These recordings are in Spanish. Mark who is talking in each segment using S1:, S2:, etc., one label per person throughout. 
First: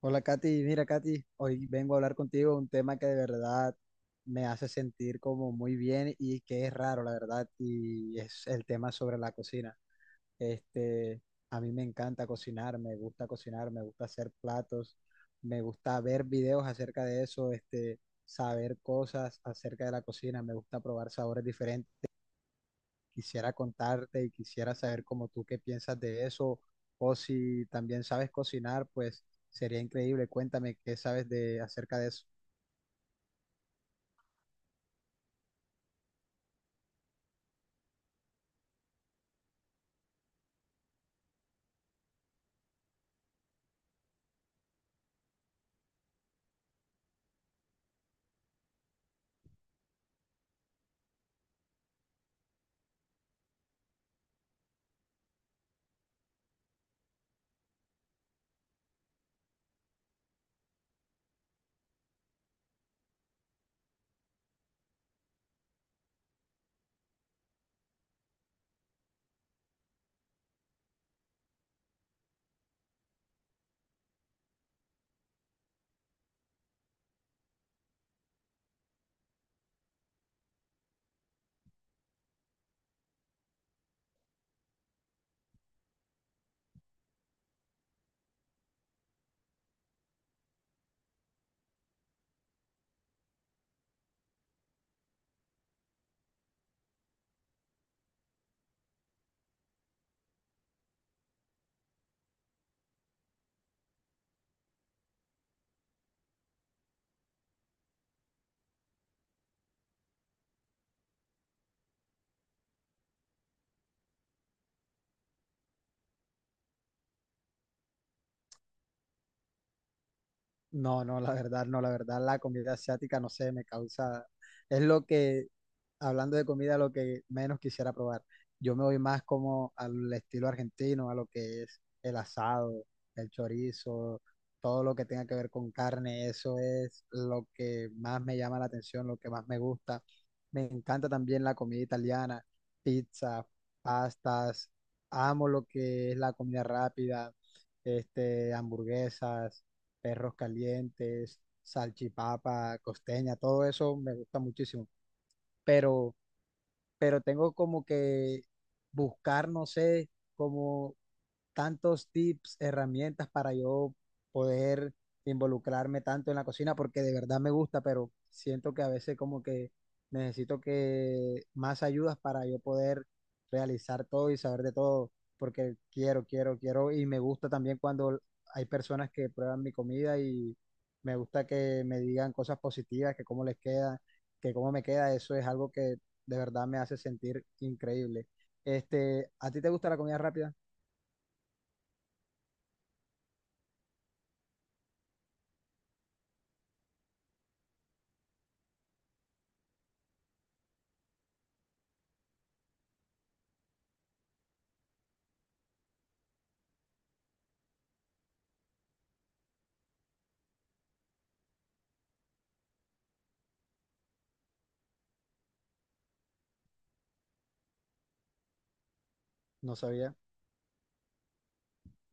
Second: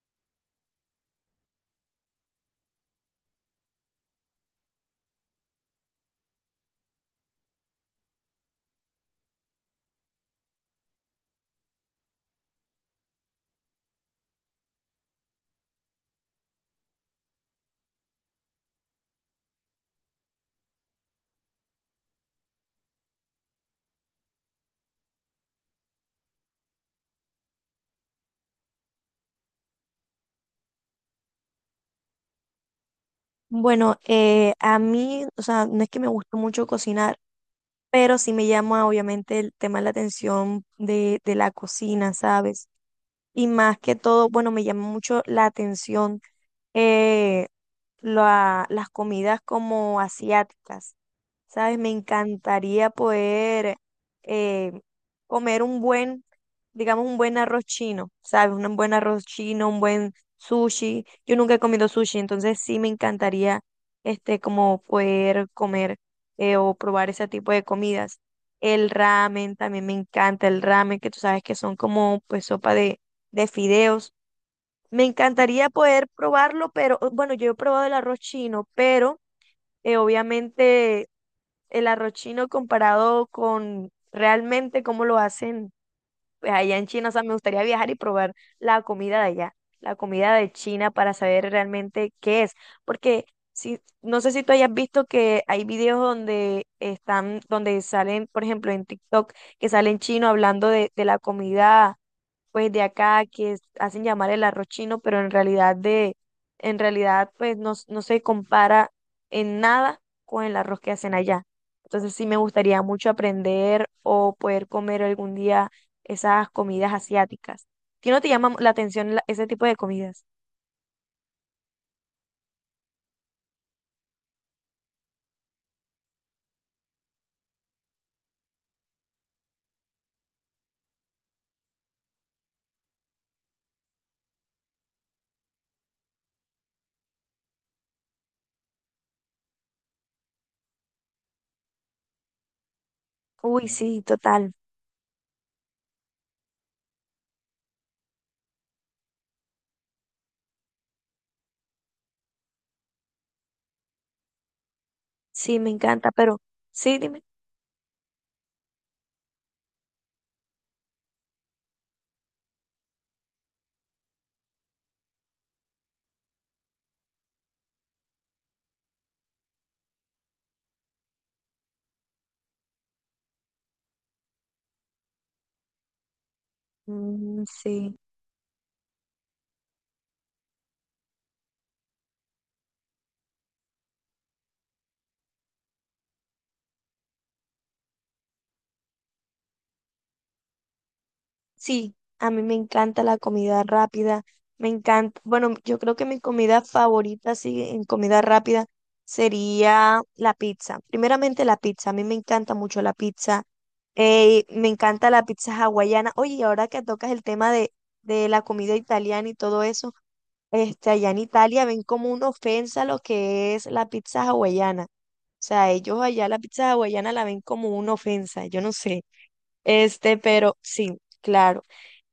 S1: Hola Katy, mira Katy, hoy vengo a hablar contigo de un tema que de verdad me hace sentir como muy bien y que es raro, la verdad, y es el tema sobre la cocina. Este, a mí me encanta cocinar, me gusta hacer platos, me gusta ver videos acerca de eso, saber cosas acerca de la cocina, me gusta probar sabores diferentes, quisiera contarte y quisiera saber como tú qué piensas de eso, o si también sabes cocinar, pues sería increíble. Cuéntame qué sabes de acerca de eso.
S2: Bueno, a mí, o sea, no es que me guste mucho cocinar, pero sí me llama obviamente el tema de la atención de la cocina, ¿sabes? Y más que todo, bueno, me llama mucho la atención eh, las comidas como asiáticas. ¿Sabes? Me encantaría poder eh, comer un buen, digamos, un buen arroz chino, ¿sabes? Un buen arroz chino, un buen sushi. Yo nunca he comido sushi, entonces sí me encantaría como poder comer o probar ese tipo de comidas. El ramen, también me encanta el ramen, que tú sabes que son como pues sopa de fideos. Me encantaría poder probarlo, pero bueno, yo he probado el arroz chino, pero obviamente el arroz chino comparado con realmente cómo lo hacen pues, allá en China. O sea, me gustaría viajar y probar la comida de allá, la comida de China para saber realmente qué es. Porque si, no sé si tú hayas visto que hay videos donde están, donde salen, por ejemplo, en TikTok, que salen chino hablando de la comida pues de acá hacen llamar el arroz chino, pero en realidad en realidad pues no, no se compara en nada con el arroz que hacen allá. Entonces sí me gustaría mucho aprender o poder comer algún día esas comidas asiáticas. ¿Ti no te llama la atención ese tipo de comidas?
S1: No, no, la verdad, no, la verdad, la comida asiática, no sé, me causa, es lo que, hablando de comida, lo que menos quisiera probar. Yo me voy más como al estilo argentino, a lo que es el asado, el chorizo, todo lo que tenga que ver con carne. Eso es lo que más me llama la atención, lo que más me gusta. Me encanta también la comida italiana, pizza,
S2: Uy, sí, total.
S1: pastas. Amo lo que es la comida rápida, hamburguesas, perros calientes, salchipapa, costeña, todo eso me gusta muchísimo.
S2: Sí, me encanta,
S1: Pero
S2: pero sí,
S1: pero
S2: dime.
S1: tengo como que buscar, no sé, como tantos tips, herramientas para yo poder involucrarme tanto en la cocina, porque de verdad me gusta, pero siento que a veces como que necesito que más ayudas para yo poder realizar todo y saber de todo, porque quiero, quiero, quiero, y me
S2: Mm,
S1: gusta también
S2: sí.
S1: cuando hay personas que prueban mi comida y me gusta que me digan cosas positivas, que cómo les queda, que cómo me queda, eso es algo que de verdad me hace sentir increíble. ¿A ti te gusta la comida rápida?
S2: Sí, a mí me encanta la comida rápida, me encanta, bueno, yo creo que mi comida favorita, sí, en comida rápida sería la pizza. Primeramente la pizza, a mí me encanta mucho la pizza, me encanta la pizza hawaiana. Oye, y ahora que tocas el tema de la comida italiana y todo eso, allá en Italia ven como una ofensa lo que es la pizza hawaiana. O sea, ellos allá la pizza hawaiana la ven como una ofensa, yo no sé.
S1: No sabía.
S2: Este, pero sí, claro.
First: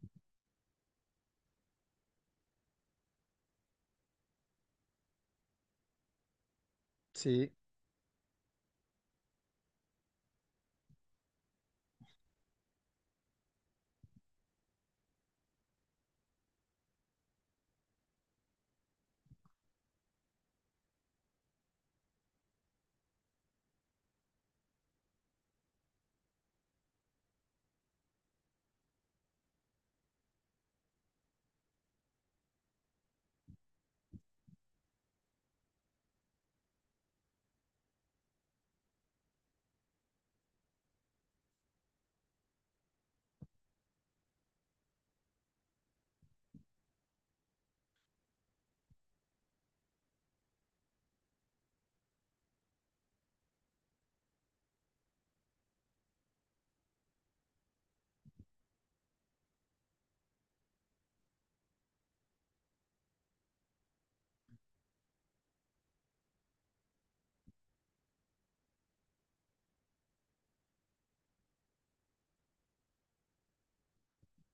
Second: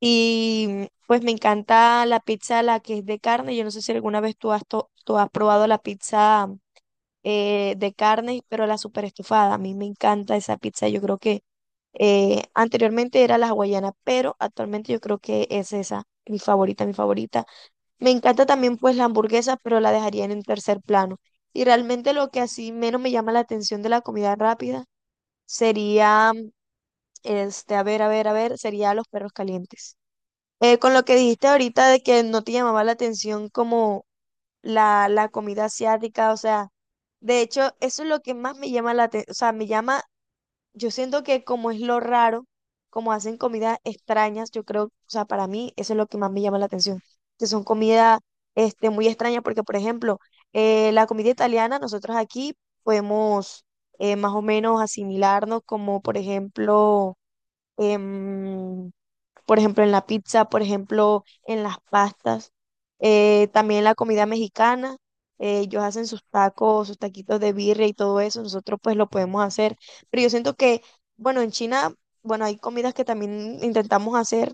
S2: Y pues me encanta la pizza, la que es de carne. Yo no sé si alguna vez tú has probado la pizza
S1: Sí.
S2: de carne, pero la super estufada. A mí me encanta esa pizza. Yo creo que anteriormente era la hawaiana, pero actualmente yo creo que es esa, mi favorita. Me encanta también pues la hamburguesa, pero la dejaría en un tercer plano. Y realmente lo que así menos me llama la atención de la comida rápida sería, este, a ver, sería los perros calientes. Con lo que dijiste ahorita de que no te llamaba la atención como la comida asiática, o sea, de hecho, eso es lo que más me llama la atención, o sea, me llama, yo siento que como es lo raro, como hacen comidas extrañas, yo creo, o sea, para mí eso es lo que más me llama la atención, que son comidas muy extrañas, porque por ejemplo, la comida italiana, nosotros aquí podemos más o menos asimilarnos como, por ejemplo, em, por ejemplo, en la pizza, por ejemplo, en las pastas, también la comida mexicana. Ellos hacen sus tacos, sus taquitos de birria y todo eso, nosotros pues lo podemos hacer. Pero yo siento que, bueno, en China, bueno, hay comidas que también intentamos hacer,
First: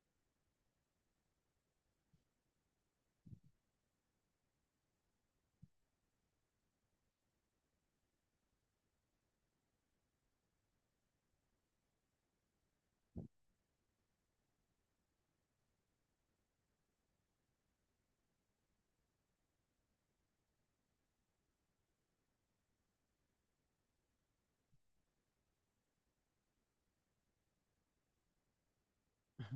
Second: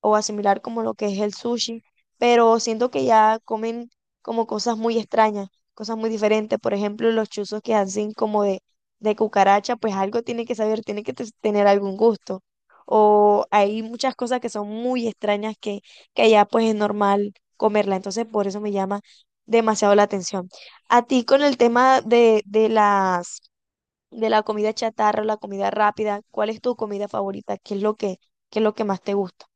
S2: o asimilar como lo que es el sushi, pero siento que ya comen como cosas muy extrañas, cosas muy diferentes. Por ejemplo, los chuzos que hacen como de cucaracha, pues algo tiene que saber, tener algún gusto. O hay muchas cosas que son muy extrañas que allá pues es normal comerla. Entonces, por eso me llama demasiado la atención. A ti con el tema de las de la comida chatarra, la comida rápida, ¿cuál es tu comida favorita? ¿Qué es qué es lo que más te gusta?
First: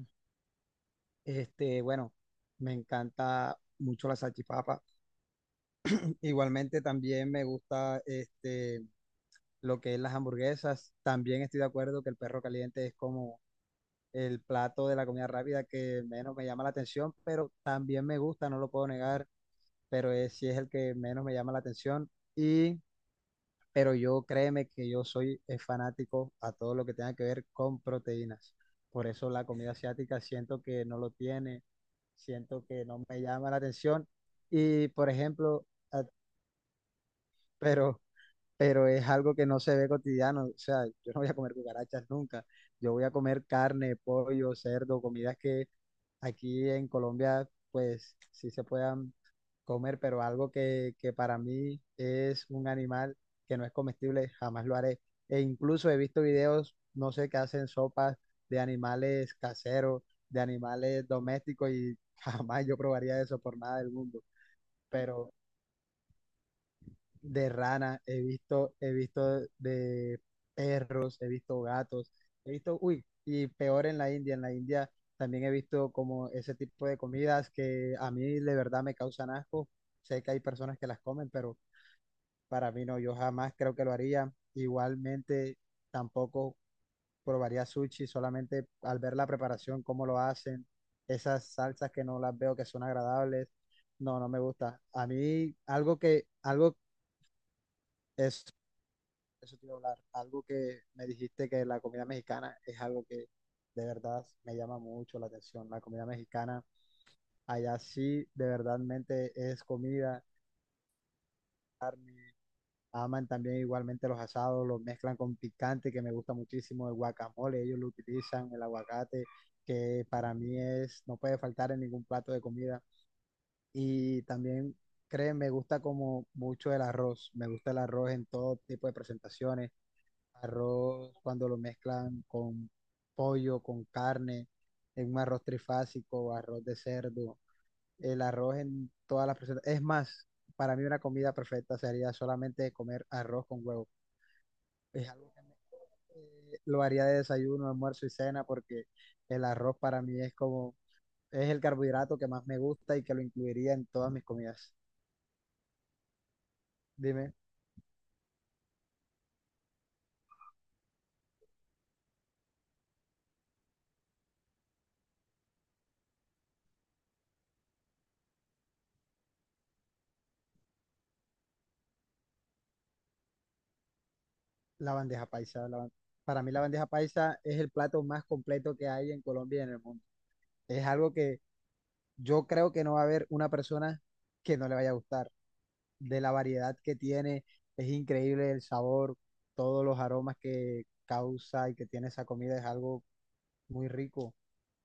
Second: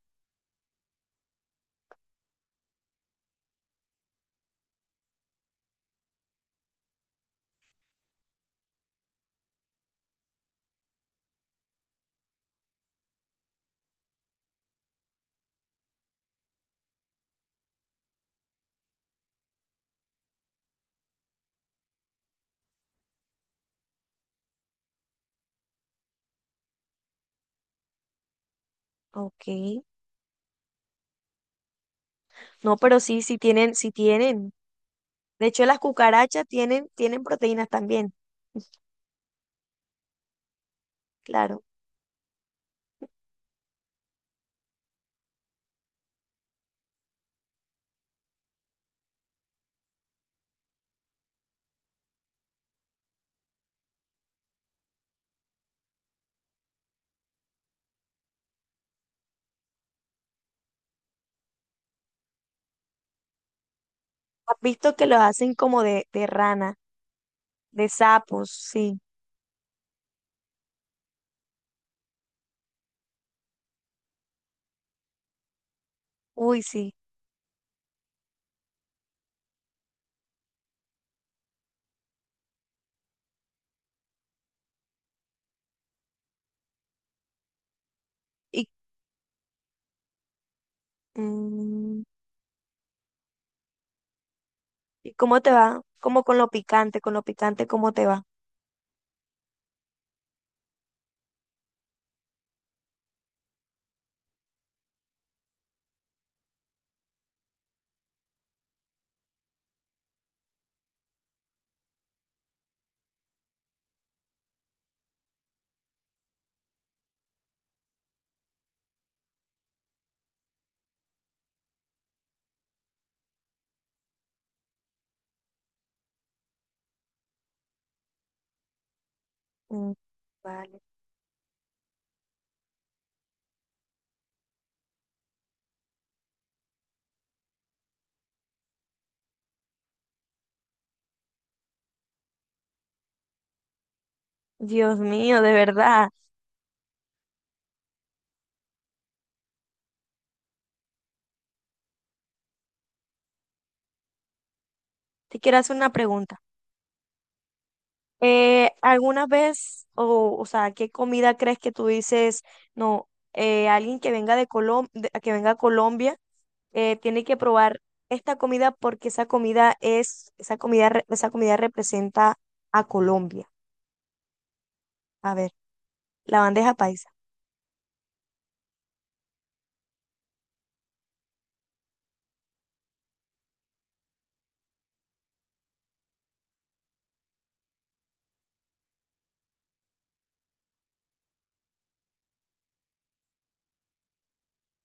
S1: Bueno, me encanta mucho la salchipapa. Igualmente también me gusta lo que es las hamburguesas. También estoy de acuerdo que el perro caliente es como el plato de la comida rápida que menos me llama la atención, pero también me gusta, no lo puedo negar, pero es, sí es el que menos me llama la atención. Y pero yo créeme que yo soy fanático a todo lo que tenga que ver con proteínas. Por eso
S2: Ok.
S1: la comida asiática siento que no lo tiene, siento
S2: No,
S1: que
S2: pero
S1: no me
S2: sí, sí
S1: llama la
S2: tienen, sí
S1: atención.
S2: tienen.
S1: Y por
S2: De hecho,
S1: ejemplo,
S2: las
S1: a-
S2: cucarachas tienen, tienen proteínas
S1: pero
S2: también,
S1: pero es algo que no se ve cotidiano. O sea, yo no voy a comer
S2: claro.
S1: cucarachas nunca. Yo voy a comer carne, pollo, cerdo, comidas que aquí en Colombia, pues sí se puedan comer, pero algo que para mí es un animal que no es comestible, jamás lo haré. E incluso he visto videos, no sé, que hacen sopas de animales caseros, de animales domésticos y jamás yo probaría eso por nada del mundo.
S2: Has visto que los
S1: Pero
S2: hacen como de rana,
S1: de
S2: de
S1: ranas,
S2: sapos,
S1: he
S2: sí.
S1: visto de perros, he visto gatos, he visto, uy, y peor en la India también he visto como ese
S2: Uy,
S1: tipo
S2: sí.
S1: de comidas que a mí de verdad me causan asco. Sé que hay personas que las comen, pero para mí no, yo jamás creo que lo haría. Igualmente tampoco probaría sushi, solamente
S2: ¿Y,
S1: al ver la preparación, cómo lo hacen, esas salsas
S2: mm,
S1: que no las veo que son agradables. No, no me gusta. A
S2: ¿Y cómo te
S1: mí
S2: va?
S1: algo
S2: Como
S1: que, algo,
S2: con lo picante, ¿cómo te va?
S1: eso eso te iba a hablar. Algo que me dijiste que la comida mexicana es algo que de verdad me llama mucho la atención. La comida mexicana, allá sí, de verdadmente es comida. Aman también igualmente los asados, los mezclan con picante, que me gusta muchísimo, el guacamole, ellos lo utilizan, el aguacate, que para mí es, no puede faltar en ningún plato de comida. Y también, creen, me gusta como mucho el arroz, me gusta el arroz en todo tipo de presentaciones,
S2: Mm, vale.
S1: arroz cuando lo mezclan con pollo, con carne, en un arroz trifásico, arroz de cerdo, el arroz en todas las presentaciones. Es más, para mí una comida perfecta sería solamente comer arroz con huevo.
S2: Dios
S1: Es algo
S2: mío,
S1: que
S2: de verdad.
S1: lo haría de desayuno, almuerzo y cena porque el arroz para mí es como, es el carbohidrato que más me gusta y que lo incluiría en todas mis comidas.
S2: Te quiero hacer una pregunta.
S1: Dime,
S2: ¿Alguna vez, o sea, qué comida crees que tú dices, no, alguien que venga que venga a Colombia tiene que probar esta comida porque esa comida es esa comida representa a Colombia?
S1: la bandeja
S2: A ver,
S1: paisa.
S2: la
S1: Para mí la
S2: bandeja
S1: bandeja
S2: paisa.
S1: paisa es el plato más completo que hay en Colombia y en el mundo. Es algo que yo creo que no va a haber una persona que no le vaya a gustar. De la variedad que tiene, es increíble el sabor, todos los aromas que causa y que tiene esa comida es algo muy rico.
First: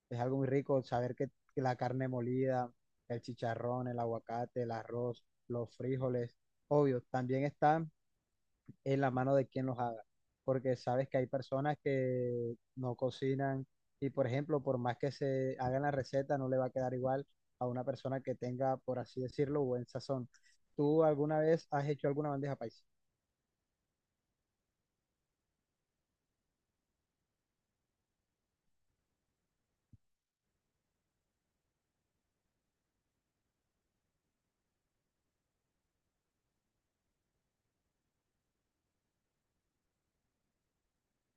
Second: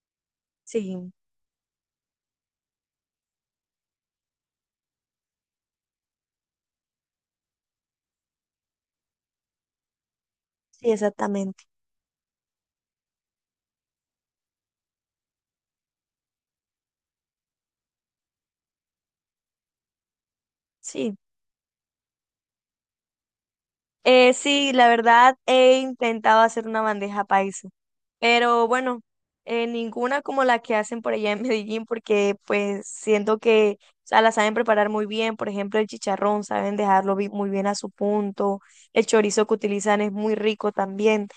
S1: Es algo muy rico
S2: Sí,
S1: saber que la carne molida, el chicharrón, el aguacate, el arroz, los frijoles. Obvio, también está en la mano de quien los haga, porque
S2: sí,
S1: sabes que hay
S2: exactamente.
S1: personas que no cocinan y, por ejemplo, por más que se hagan la receta, no le va a quedar igual a una persona que tenga, por así decirlo, buen sazón. ¿Tú
S2: Sí.
S1: alguna vez has hecho alguna bandeja paisa?
S2: Sí, la verdad he intentado hacer una bandeja paisa, pero bueno, ninguna como la que hacen por allá en Medellín, porque pues siento que, o sea, la saben preparar muy bien. Por ejemplo, el chicharrón, muy bien a su punto. El chorizo que utilizan es muy rico también.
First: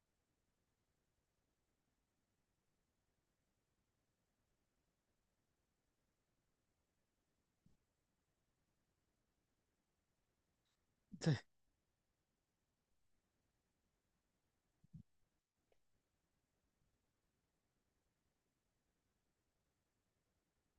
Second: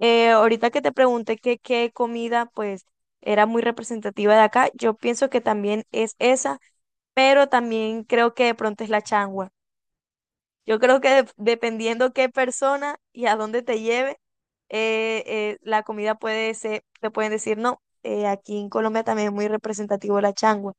S2: Ahorita que te pregunté que qué comida pues era muy representativa de acá, yo pienso que también es esa, pero también creo que de pronto es la changua. Yo creo que dependiendo qué persona y a dónde te lleve, la comida puede ser, te pueden decir no. Aquí en Colombia también es muy representativo la changua,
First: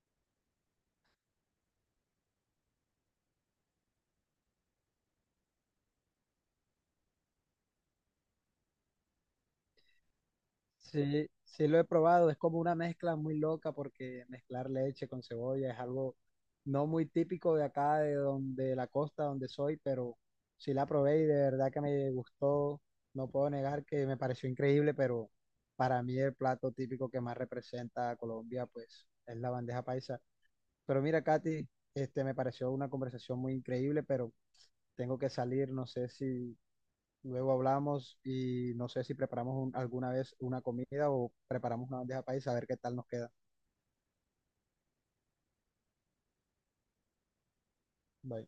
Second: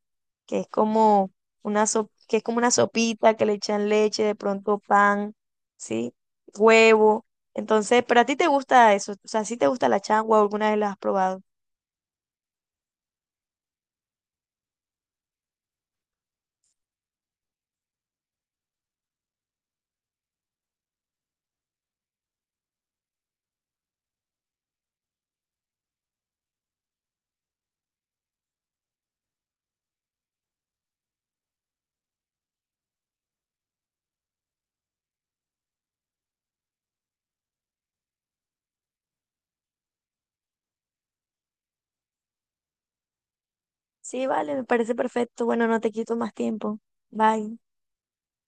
S2: que es como que es como una sopita que le echan leche, de pronto pan, ¿sí? Huevo. Entonces, pero a ti te gusta eso, o sea, si te gusta la changua, o alguna vez la has
S1: Sí,
S2: probado.
S1: sí lo he probado, es como una mezcla muy loca porque mezclar leche con cebolla es algo no muy típico de acá, de donde de la costa donde soy, pero sí la probé y de verdad que me gustó, no puedo negar que me pareció increíble, pero para mí el plato típico que más representa a Colombia pues es la bandeja paisa. Pero mira, Katy, este me pareció una conversación muy increíble, pero tengo que salir, no sé si, luego hablamos y no sé si preparamos alguna vez una comida o preparamos una bandeja paisa a ver qué tal nos queda.
S2: Sí, vale, me parece perfecto. Bueno, no te quito más tiempo. Bye.
S1: Bye.